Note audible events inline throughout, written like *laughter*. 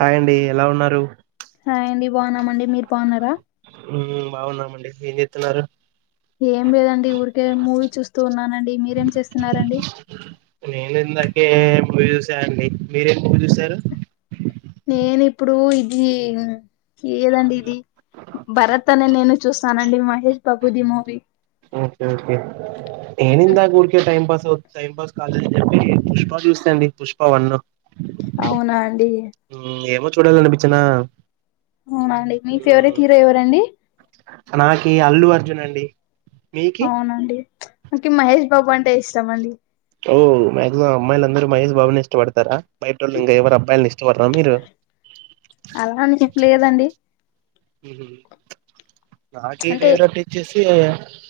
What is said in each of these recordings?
Hi అండి ఎలా ఉన్నారు హయ్ అండి బాగున్నామండి మీరు బాగున్నారా ఉం బాగున్నామండి ఏం చెతున్నారు ఏం లేదండి ఊరికే మూవీ చూస్తూ ఉన్నానండి మీరేం చేస్తున్నారండి నేను ఇందాకే మూవీ చూసానండి మీరేం మూవీ చూసారు నేను ఇప్పుడు ఇది లేదండి ఇది భరత్ అనే నేను చూస్తానండి మహేష్ బాబుది మూవీ ఓకే ఓకే ఏనుందా ఊరికే టైం పాస్ అవు టైం పాస్ కాలేదు అని చెప్పి పుష్ప చూస్తా అండి పుష్ప వన్ అవునా అండి ఏమో చూడాలి అనిపించేనా అవునా అండి మీ ఫేవరెట్ హీరో ఎవరండి నాకి అల్లు అర్జున అండి మీకి అవునండి మనకి మహేష్ బాబు అంటే ఇష్టం అండి ఓ మాక్సిమం అమ్మాయిల అందర మహేష్ బాబుని ఇష్టపడతారా బయట వొళ్ళు ఇంకా ఎవరు అబ్బాయిని ఇష్టపడరా మీరు అలా అని చెప్పులేదండి హు హామ్ నాకి అంటే ఫేవరెట్ వచ్చసి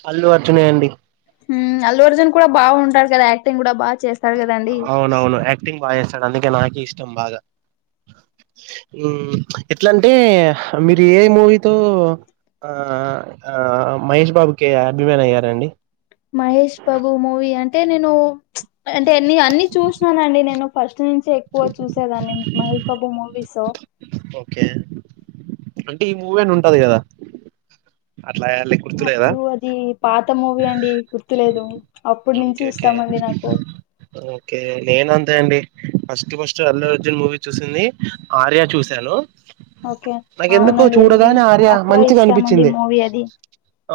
అల్లు అర్జునే అండి ఉం అల్లు అర్జున్ కూడా బాగుంటాడు కదా యాక్టింగ్ కూడా బా చేస్త అవునవును యాక్టింగ్ బాగా చేస్తాడు అందుకే నాక ఇష్టం బాగా ఉం ఎట్లాంటే మీరు ఏ మూవీతో ఆ ఆ మహేష్ బాబుకి అభిమాని అయ్యారండి మహేష్ బాబు మూవీ అంటే నేను చ్ అంటేన్ని అన్ని చూసిననండి నేను ఫస్ట్ నుంచి ఎక్కువ చూసేదాన్ని మహేష్ బాబు మూవీస్ ఓకే అంటే ఈ మూవీ అని ఉంటది కదా అట్లాలి అప్పుడు అది పాత మూవీ అండి గుర్తులేదు అప్పుడు నుంచి ఓకే ఓకే ఇస్తామండి నాకు ఓకే నేను అంతే అండి first first Allu Arjun movie చూసింది ఆర్య చూశాను ఓకే నాకెందుకు అవునండి అది చూడగానే ఆర్య నాకు కూడా మంచిది ఇష్టమండి అనిపించింది మూవీ అది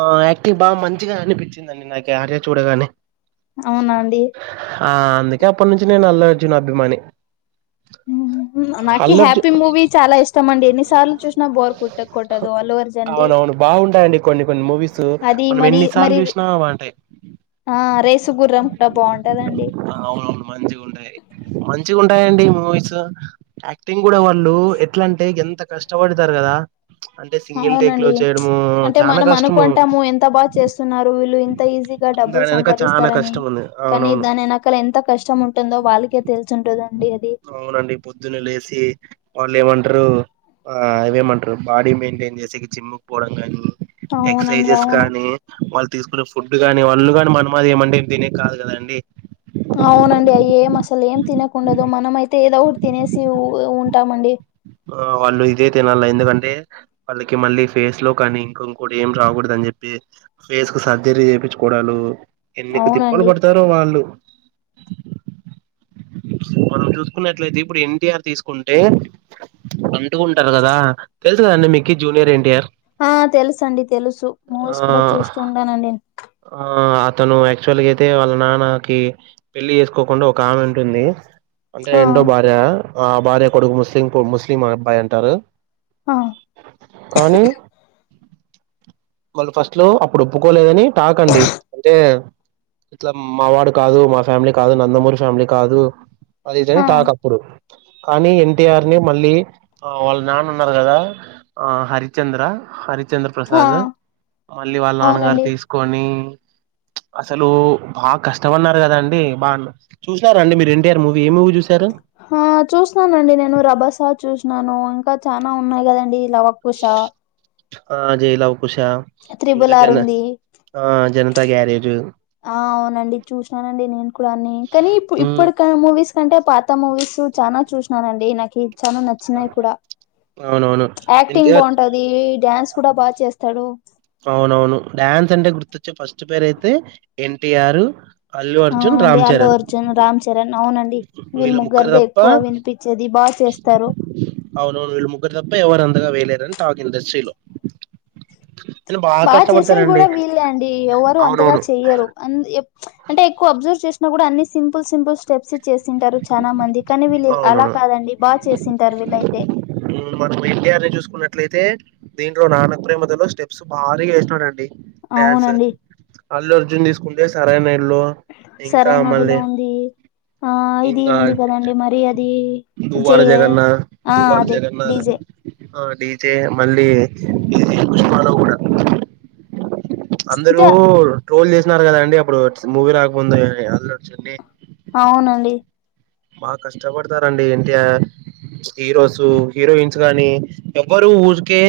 ఆ యాక్టింగ్ బాగా మంచిగా అనిపించిందిండి నాకి ఆర్య చూడగానే అవునా అండి ఆ అందుకే అప్పటి నుంచి నేను అల్లు అర్జున్ అభిమాని నాక అల్లు అర్జున్ హ్యాపీ మూవీ చాలా ఇష్టం అండి ఎన్ని సార్లు చూసినా బోర్ కుట్ట కొట్టదు అల్లు అర్జున్ ది అవున అవును బాగుంటాయిండి కొన్ని కొన్ని మూవీస్ అది మనం మరి ఎన్ని సార్లు మరి చూసినా బాగుంటాయి ఆ రేసుగుర్రం కూడా బాగుంటదండి ఆ, అవునవును మంచిగా ఉంటయి మంచిగా ఉంటయిడి మూవీస్ యాక్టింగ్ కూడా వాళ్ళు ఎట్లా అంటే ఎంత కష్టపడతారు కదా అంటే సింగిల్ టేక్లో అవునండి చేయడము అంటే చానా మనం కష్టము అనుకుంటాము ఎంత బాగా చేస్తున్నారు వీళ్ళు ఇంత ఈజీగా డబ్బులు దాని వెనక చాలా సంపాదిస్తారని కష్టం ఉంది కానీ అవునవును దాని వెనకాల ఎంత కష్టం ఉంటుందో వాళ్ళకే తెలిసు ఉంటుదండి అది అవునండి పొద్దున్న లేచి వాళ్ళు ఏమంటారు ఆ అవేమంటారు బాడీ మెయింటైన్ చేసే జిముకి పోవడం కానీ అవునండి ఎక్ససైజెస్ అవును కానీ వాళ్ళు తీసుకునే ఫుడ్ కాని వాళ్ళు మనమాది ఏమంటే దీన కాదు కదండి *unintelligible* అవునండి అయి ఏం అసలు ఏం తినకుండదు మనం అయితే ఏదో ఒకటి తినేసి ఉంటామండి ఆ వాళ్ళు ఇదే తినాల ఎందుకంటే అందుకే మళ్ళీ ఫేస్ లో కానీ ఇంక ఇంకోటి ఏం రాకూడదు అని చెప్పి ఫేస్ కు సర్జరీ చేపించుకోవడాలు ఎన్నిక తిప్పలు అవునండి పడు తరు వాళ్ళు మనం చూసుకున్నట్లయితే ఇప్పుడు ఎన్టీఆర్ తీసుకుంటే అంటుకుంటారు కదా తెలుసు కదండి మీకీ జూనియర్ ఎన్టీఆర్ ఆ తెలుసు అండి తెలుసు ఆ మూవీస్ కూడా చూస్తూ ఉంటానండి నే ఆ అతను యాక్చువల్ గా అయితే వాళ్ళ నాన్నకి పెళ్లి చేసుకోకుండా ఒక ఆమె ఉంటుంది అంటే ఆ రెండో భార్య ఆ భార్య కొడుకు ముస్లిం ముస్లిం అబ్బాయి అంటారు ఆ కానీ వాళ్ళు ఫస్ట్ లో అప్పుడు ఒప్పుకోలేదని టాక్ అండి అంటే ఇట్లా మా వాడు కాదు మా ఫ్యామిలీ కాదు నందమూరి ఫ్యామిలీ కాదు అది ఇదిని ఆ టాక్ అప్పుడు కానీ ఎన్టీఆర్ ని మళ్ళీ ఆ వాళ్ళ నాన్న ఉన్నారు కదా ఆ హరిచంద్ర హరిచంద్ర ఆ ప్రసాద్ మళ్ళీ వాళ్ళ నాన్నగారు అవునండి తీసుకొని అసలు బాగా కష్టమన్నారు కదండి బా చూసారాండి మీరు ఎన్టీఆర్ మూవీ ఏ మూవీ చూశారు ఆ చూసినానండి నేను రబసా చూసినాను ఇంకా చానా ఉన్నాయి కదండి లవకుశ ఆ జై లవకుశ ఇంకా త్రిబుల్ ఆర్ జన ఉంది ఆ జనతా గ్యారేజు ఆ అవునండి చూసినానండి నేను కూడా నీ కానీ ఇప్పుడు ఉమ్ ఇప్పటికా మూవీస్ అంటే పాత మూవీస్ చానా చూసినానండి నాకు ఈ చాల నచ్చినాయి కూడా అవునవును యాక్టింగ్ ఎన్టీఆర్ బాగుంటాది డ్యాన్స్ కూడా బాగా చేస్తాడు అవునవును డ్యాన్స్ అంటే గుర్తొచ్చే ఫస్ట్ పేరు అయితే ఎన్టీఆర్ అల్లు ఆ అర్జున్ అండి రామ్ అల్లు చరణ్ అర్జున్ రామ్ చరణ్ అవునండి వీళ్ళు వీళ్ళ ముగ్గురు ముగ్గురిది తప్ప ఎక్కువ వినిపించేది బా చేస్తారు అవునవును వీళ్ళు ముగ్గురు తప్పితే ఎవరు అంతగా వెయ్యలేరని టాక్ ఇండస్ట్రీలో నేను బాగా బా చేసేది కష్టపడతానండి కూడా వీళ్ళే అండి ఎవరు అంతగా అవునవును చెయ్యరు అ అంటే ఎక్కువ అబ్జర్వ్ చేసినా కూడా అన్ని సింపుల్ సింపుల్ స్టెప్స్ చేసింటారు చాలా మంది కానీ వీళ్ళు అలా అవునవును కాదండి బా చేసింటారు వీళ్ళయితే మనం ఎన్ టి ఆర్ ని చూసుకున్నట్లయితే దీంట్లో నాన్నకు ప్రేమతో లో స్టెప్స్ భారీగా వేసినాడండి డ్యాన్స్ అవునండి అల్లు అర్జున్ తీసుకుంటే సరైనోడు లో సరైనోడు లో ఉంది ఆ ఇది ఇంకా ఉంది కదండి మరి అది దువ్వాడ జేఏ జగన్నా ఆ దువ్వాడ అదే జగన్నాదాం డీజే ఆ డీజే మళ్ళీ ఇది పుష్పలో కూడా అందరూ అంటే ట్రోల్ చేసినారు కదండి అప్పుడు మూవీ రాకముందే అల్లు అర్జున్ ని అవునండి బాగా కష్టపడతారండి N T are heroes heroines గానీ ఎవరు ఊరికే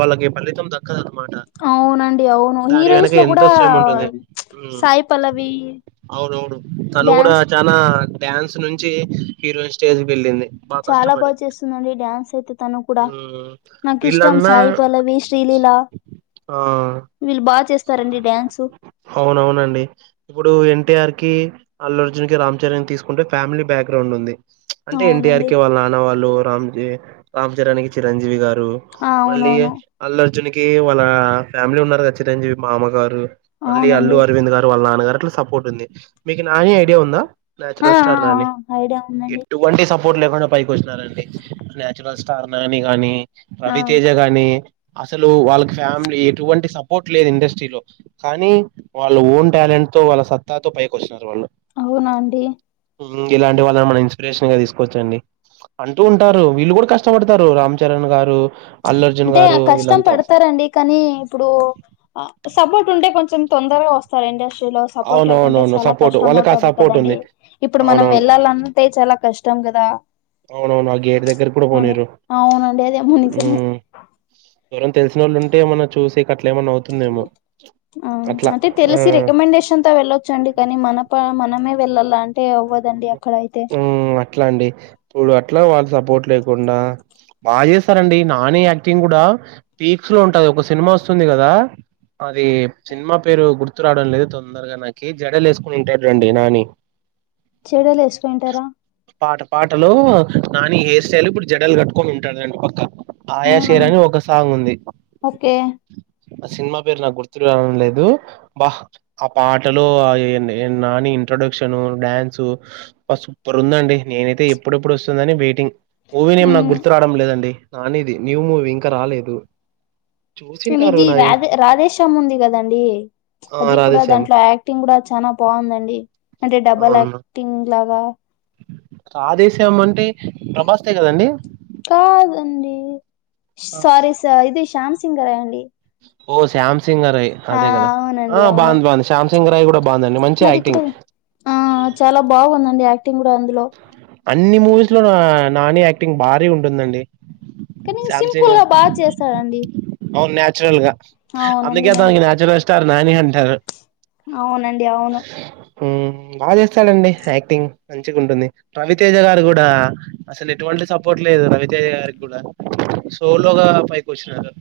వాళ్ళకు ఫలితం దక్కదనమాట అవునండి అవును హీరోయిన్స్ లో కూడా హ్మ్ సాయి పల్లవి అవునువును తను కూడా డ్యాన్స్ చనా డ్యాన్స్ నుంచి హీరోయిన్ స్టేజ్ వెళ్ళింది బాగా కష్టపడి చాలాబాగా చేస్తుందండి డ్యాన్స్ అయితే తను కూడా ఉమ్ నాకు ఇష్టం వీళ్ళన్నా సాయి పల్లవి శ్రీ లీల ఆ వీళ్ళు బాగా చేస్తారండి డ్యాన్సు అవునవునండి ఇప్పుడు ఎన్టీఆర్ కి అల్లుర్జున్ కి రామ్ చరణ్ కితీసుకుంటే ఫ్యామిలీ బ్యాక్గ్రౌండ్ ఉంది అంటే ఎన్టీఆర్ అవునండి కి వాళ్ళ నాన్నవాళ్ళు రామ్ రామ్ చరణ్ కి చిరంజీవి గారు ఆ మళ్ళీ అవునవును అల్లు అర్జున్ కి వాళ్ళ ఫ్యామిలీ ఉన్నారు కదా చిరంజీవి మామగారు మళ్ళీ అల్లు అవునండి అరవింద్ గారు వాళ్ళ నాన్నగారు అట్లా సపోర్ట్ ఉంది మీకు నాని ఐడియా ఉందా ఆ నచురల్ ఆ స్టార్ నాని ఆ ఐడియా ఉందండి ఎటు వంటి సపోర్ట్ లేకుండా పైకి వచ్చినారండి న్యాచురల్ స్టార్ నాని గానీ ఆ రవితేజ గాని అసలు వాళ్ళకి ఫ్యామిలీ ఎటువంటి సపోర్ట్ లేదు ఇండస్ట్రీలో కానీ వాళ్ళు ఓన్ టాలెంట్ తో వాళ్ళ సత్తాతో పైకి వచ్చినారు వాళ్ళు అవునాండి ఇలాంటి వాళ్ళని మనం ఇన్స్పిరేషన్ గా తీసుకోవచ్చండి అంటూ ఉంటారు వీళ్ళు కూడా కష్టపడతారు రామ్ చరణ్ గారు అల్లు అర్జున్ అంటే గారు కష్టం వీళ్ళంతా పడతారండి కానీ ఇప్పుడు సపోర్ట్ ఉంటే కొంచెం తొందరగా వస్తారు ఇండస్ట్రీలో సపోర్ట్ లేకుంటే అవునవునవును చాలా సపోర్ట్ కష్టం వాళ్ళకి ఆ అవుతుది సపోర్ట్ ఉంది కదండి ఇప్పుడు మనం అవునవును వెళ్ళాలన్న అంతే చాలా కష్టం కదా అవును అవును ఆ గేట్ దగ్గర కూడా అలా పోనీయరు అవునండి అదేమో నిజమే ఎవరన్నా తెలిసినళ్ళు ఉంటే మన చూసి అట్లా ఏమన్నా అవుతుంది ఆ అంటే తెలిసి ఆ రికమెండేషన్ తో వెళ్ళొచ్చ అండి కానీ మన ప మనమే వెళ్ళాల అంటే అవ్వదండి అక్కడ అయితే ఉ అట్లా అండి ఇప్పుడు అట్లా వాళ్ళ సపోర్ట్ లేకుండా బాగా చేస్తారండి నాని యాక్టింగ్ కూడా పీక్స్ లో ఉంటది ఒక సినిమా వస్తుంది కదా అది సినిమా పేరు గుర్తు రావడం లేదు తొందరగా నాకీ జడలు వేసుకుని ఉంటాడు నాని జడలు వేసికుపోయింటారా పాట పాటలో నాని హెయిర్ స్టైలు ఇప్పుడు జడలు కట్టుకొని ఉంటడు రెండు పక్క అవునా ఆయాశేర్ అని ఒక సాంగ్ ఉంది ఓకే ఆ సినిమా పేరు నాకు గుర్తు రావడం లేదు అబ్బా ఆ పాటలో నాని ఏంది ఇంట్రడక్షన్ డ్యాన్సు సూపర్ ఉందండి నేనైతే ఎప్పుడెప్పుడు వస్తుందని వెయిటింగ్ మూవీనేం నాకు గుర్తు రావడం లేదండి నానిది న్యూ మూవీ ఇంకా రాలేదు చూసింటారు ఇది నా రాదే శ్యామ్ ఉంది కదండి ఆ అది కూడా రాధేశ్యామ్ దాంట్లో యాడ్ యాక్టింగ్ కూడా చాల బాగుందండి అంటే డబల్ యాక్టింగ్ లాగా ఆ రాధే శ్యామ్ అంటే ప్రభాస్ స్తే కదండి కాదండి ఆ సారీ స ఇది శ్యామ్సింగర అండి ఓ శ్యామ్సంగ్ ఆ అదే కదా ఆ అవునండి అవును బాగుంది బాగుంది శ్యాంసింగ్ రాయ్ కూడా బాగుందండి మంచి అది కూడా యాక్టింగ్ ఆ చాలా బాగుందండి యాక్టింగ్ కూడా అందులో అన్ని మూవీస్ లోను నాని యాక్టింగ్ భారీ ఉంటుందండి కానీ శ్యామ్ సింపుల్ సింగ్ గా బాగా చేస్తాడండి అవును న్యాచురల్ గా అందుకే అవునండి నా అతనికి న్యాచురల్ స్టార్ నాని అంటారు అవునండి అవును మ్ బాగ చేస్తాడండి యాక్టింగ్ మంచిగ ఉంటుంది రవితేజగారు కూడ అసలు ఎటువంటి సపోర్ట్ లేదు రవితేజ గారికి కూడ సోలోగా పైకి వచ్చినారు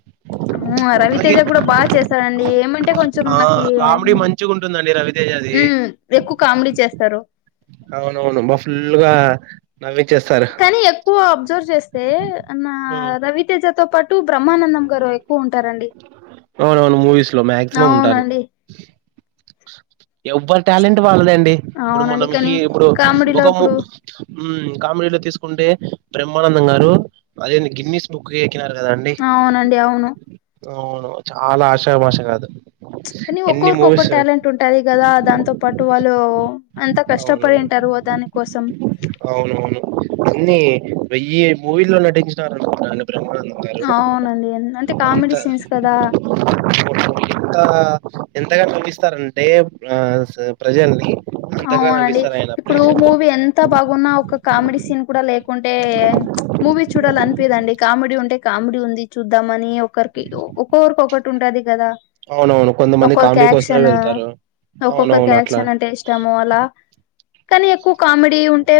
అవు అలాగే రవితేజ కూడ బాగా చేస్తాడండీ ఏమంటే కొంచెం ఆ నాకి కామెడీ మంచిగ ఉంటుందండి రవితేజది. మ్మ్ ఎక్కువ కామెడీ చేస్తారు. అవునవును బా ఫుల్ గా నవ్విచ్చేస్తా కానీ ఎక్కువ అబ్జర్వ్ చేస్తే నా ఉమ్, రవితేజతో పాట్ టు బ్రహ్మానందం గారు ఎక్కువ ఉంటారండి. అవునండి ఎవ్వరు టాలెంట్ వాళ్లదండి ఇప్పుడు అవునండి కానీ మనంహి ఇప్పుడు కామెడీలో ఒక ము ఇప్పుడు మ్ కామెడీలో తీసుకుంటే బ్రహ్మానందం గారు అదేంది గిన్నిస్ బక్ కి ఎక్కినారు కదండి అవునండి అవును అవును చాల ఆషా మాష కాదు కానీ ఎన్ని ఒక్కొరికి ఒక్కొ మూవీస్ ట్యాలెంట్ ఉంటుంటాది కదా దాంతో పాటు వాళ్ళు, అంత అవును కష్టపడింటారు దాని కోసం అవునవును ఎన్ని వెయ్యి మూవీల్లో నటించినారంట ఆయన బ్రహ్మానందం గారు అవునండి ఎన్ అంటే అంత కామెడీ సీన్స్ కదా ఎంత ఎంతగా నవ్విస్తారంటే ఆ ప్రజల్ని అంతగా అవునండి నవ్విస్తారు ఆయన ఇప్పుడు ప్రేక్షకులు మూవీ ఎన్ ఎంత బాగున్న ఒక కామెడీ సీన్ కూడా లేకుంటే, మూవీ చూడాలనిపియదండి కామెడీ ఉంటే కామెడీ ఉంది చూద్దామని ఒకరికి ఒక్కొరికి ఒకటి ఉంటది కదా అవునవును కొంతమంది ఒక్కొరికి కామెడీ కోసమే యాక్క్షన్, వెళ్తారు ఒక్కొక్కరికి అవునవును అట్లా యాక్షన్ అంటే ఇష్టం అలా కానీ ఎక్కువ కామెడీ ఉంటే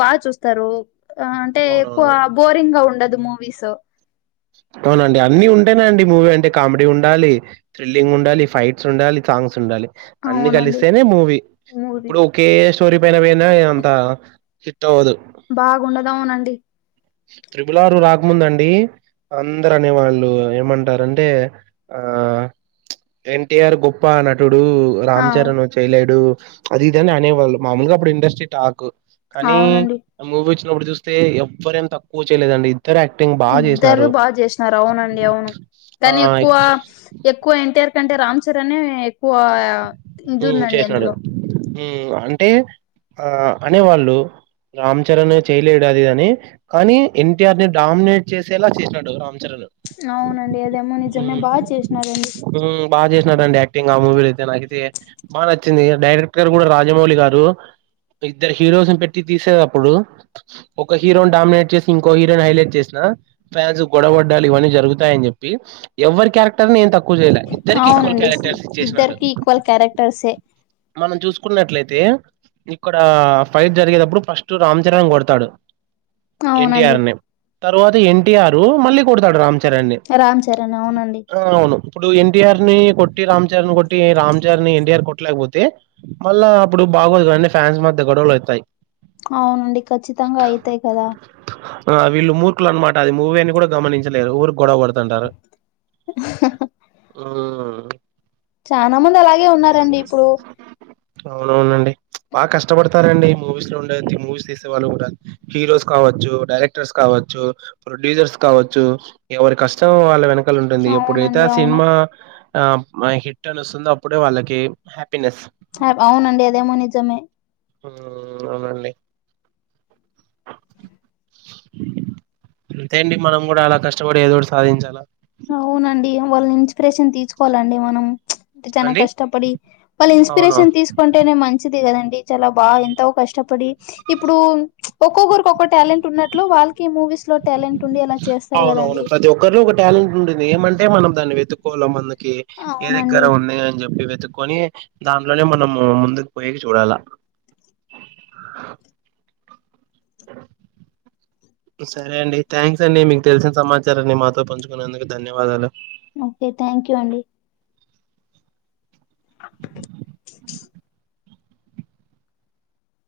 బాగ చూస్తారు. అంటే ఎక్కువ అవునవును బోరింగ్ గా ఉండదు మూవీస్ అవునండి అన్ని ఉంటేనే అండి మూవీ అంటే, కామెడీ ఉండాలి, థ్రిల్లింగ్ ఉండాలి, ఫైట్స్ ఉండాలి, సాంగ్స్ ఉండాలి అన్ని అవునండి కలిస్తేనే మూవీ. మూవీ ఇప్పుడు ఒకే స్టోరి పైన పోయిన ఏం అంత హిట్ అవ్వదు బాగుండద అవునండి త్రిబులార్ రాకముందండి, అందరు అనే వాళ్ళు ఏమంటారంటే, ఆ ఎన్టిఆర్ గొప్ప నటుడు ఆ రామ్ చరణ్ చేయలేడు అది ఇదని అనేవాళ్ళు మామూలుగా అబ్బుడు ఇండస్ట్రీ టాక్ కానీ అవునండి మూవీ వచ్చినప్పుడు చూస్తే ఎవ్వరు ఏం తక్కువ చేయలేదండి ఇద్దరు యాక్టింగ్ బాగా ఇద్దరు చేసినారు బాగ చేసినారు అవునండి అవును ఆ కానీ ఎక్కువ ఎక్చ- ఎక్కువ ఎన్టీఆర్ కంటే రామ్ చరణే ఎక్ మ్ చేసినాడు మ్ అంటే ఆ అనేవాళ్ళు రామ్ చరణ్ ఎ చేయలేడు అది ఇదని కానీ ఎన్టీఆర్ ని డామినేట్ చేసేలా చేసినాడు రామ్ చరణ్ అవునండి అదేమో నిజమే హ్మ్. బాగా చేసినారండి. హ్మ్. బా చేసినాడండి యాక్టింగ్ ఆ మూవీల అయితే, నాకైతే బాగా నచ్చింది. డైరెక్టర్ గారు కూడా రాజమౌళి గారు ఇద్దరు హీరోస్ ని పెట్టి తీసేదప్పుడు ఒక హీరోని డామినేట్ చేసి ఇంకో హీరో ని హైలైట్ చేసిన ఫ్యాన్స్ గొడవ పడ్డాలు ఇవన్నీ జరుగుతాయని చెప్పి, ఎవ్వరి క్యారెక్టర్ నీ ఏం తక్కువ చేయల ఇ ఇద్దరికీ ఈక్వల్ క్యారెక్టర్స్ ఇచ్చేసినాడు. ఇద్దరికీ ఈక్వల్ క్యారెక్టర్సే మనం చూసుకున్నట్లయితే ఇక్కడ ఫైట్ జరిగేటప్పుడు ఫస్ట్ రామ్ చరణ్ కొడతాడు అవునండి ఎన్టీఆర్ ని తర్వాత ఎన్టీఆరు మళ్ళీ కొడతాడు రామ్ చరణ్ ని రామ్ చరణ్ అవునండి అవును ఇప్పుడు ఎన్టీఆర్ ని కొట్టి రామ్చరణ్ కొట్టి రామ్చరణ్ ని ఎన్టీఆర్ కొట్టలేకపో తే మళ్ళా అప్పుడు బాగోదు కాని ఫ్యాన్స్ మధ్య గొడవలు అయితాయ్ అవునండి ఖచ్చితంగా అయితాయి కదా ఆ వీళ్ళు మూర్ఖులు అన్నమాట అది మూవీ అని కూడా గమనించలేరు ఊరి గొడవ పడ తంటారు చనా మంది అలాగే ఉన్నారండి ఇప్పుడు అవునవునండి బాగా కష్టపడతారండి మూవీస్ లో ఉండే మూవీస్ తీసేవాళ్ళు కూడా హీరోస్ కావచ్చు డైరెక్టర్స్ కావచ్చు ప్రొడ్యూసర్స్ కావచ్చు ఎవరి కష్టం వాళ్ళ వెనక క్క ఉంటుంది ఎప్పుడైతే అవునండి ఆ అవును సినిమా ఆ హిట్ అని వస్తుందో అప్పుడే వాళ్ళకి హ్యాపీనెస్ అవునండి అదేమో నిజమే ఉమ్ అవునండి అంతేఅండీ మనం కూడా అలా కష్టపడి ఏదోటి సాధించాలా అవునండి వాళ్ళని ఇన్స్పిరేషన్ తీసుకోవాలండి మనం చనా అండి కష్టపడి వాళ్ళు అవును ఇన్స్పిరేషన్ తీసుకొని అంటేనే మంచిది కదండి చాలా బాగా ఎంతో కష్టపడి ఇప్పుడు ఒక్కొక్కరికి ఒక్క టాలెంట్ ఉన్నట్లు వాళ్ళకి మూవీస్ లో టాలెట్ ఉందిలా అవునవును ప్రతి ఒక్కరిలో ఒక టాలెంట్ ఉండింది ఏమంటే మనం దాన్ని వెతుక్కోనం మనకి ఏ దగ్గర అవునండి ఉంది అని చెప్పి వెతుకొని దాంట్లోనే మనం ముందుకు పోయి చూడాలా సరే అండి థ్యాంక్స్ అండి మీకు తెలిసిన సమాచారాన్ని మాతో పంచుకునేందుకు ధన్యవాదాలు ఓకే థ్యాంక్ యూ అండి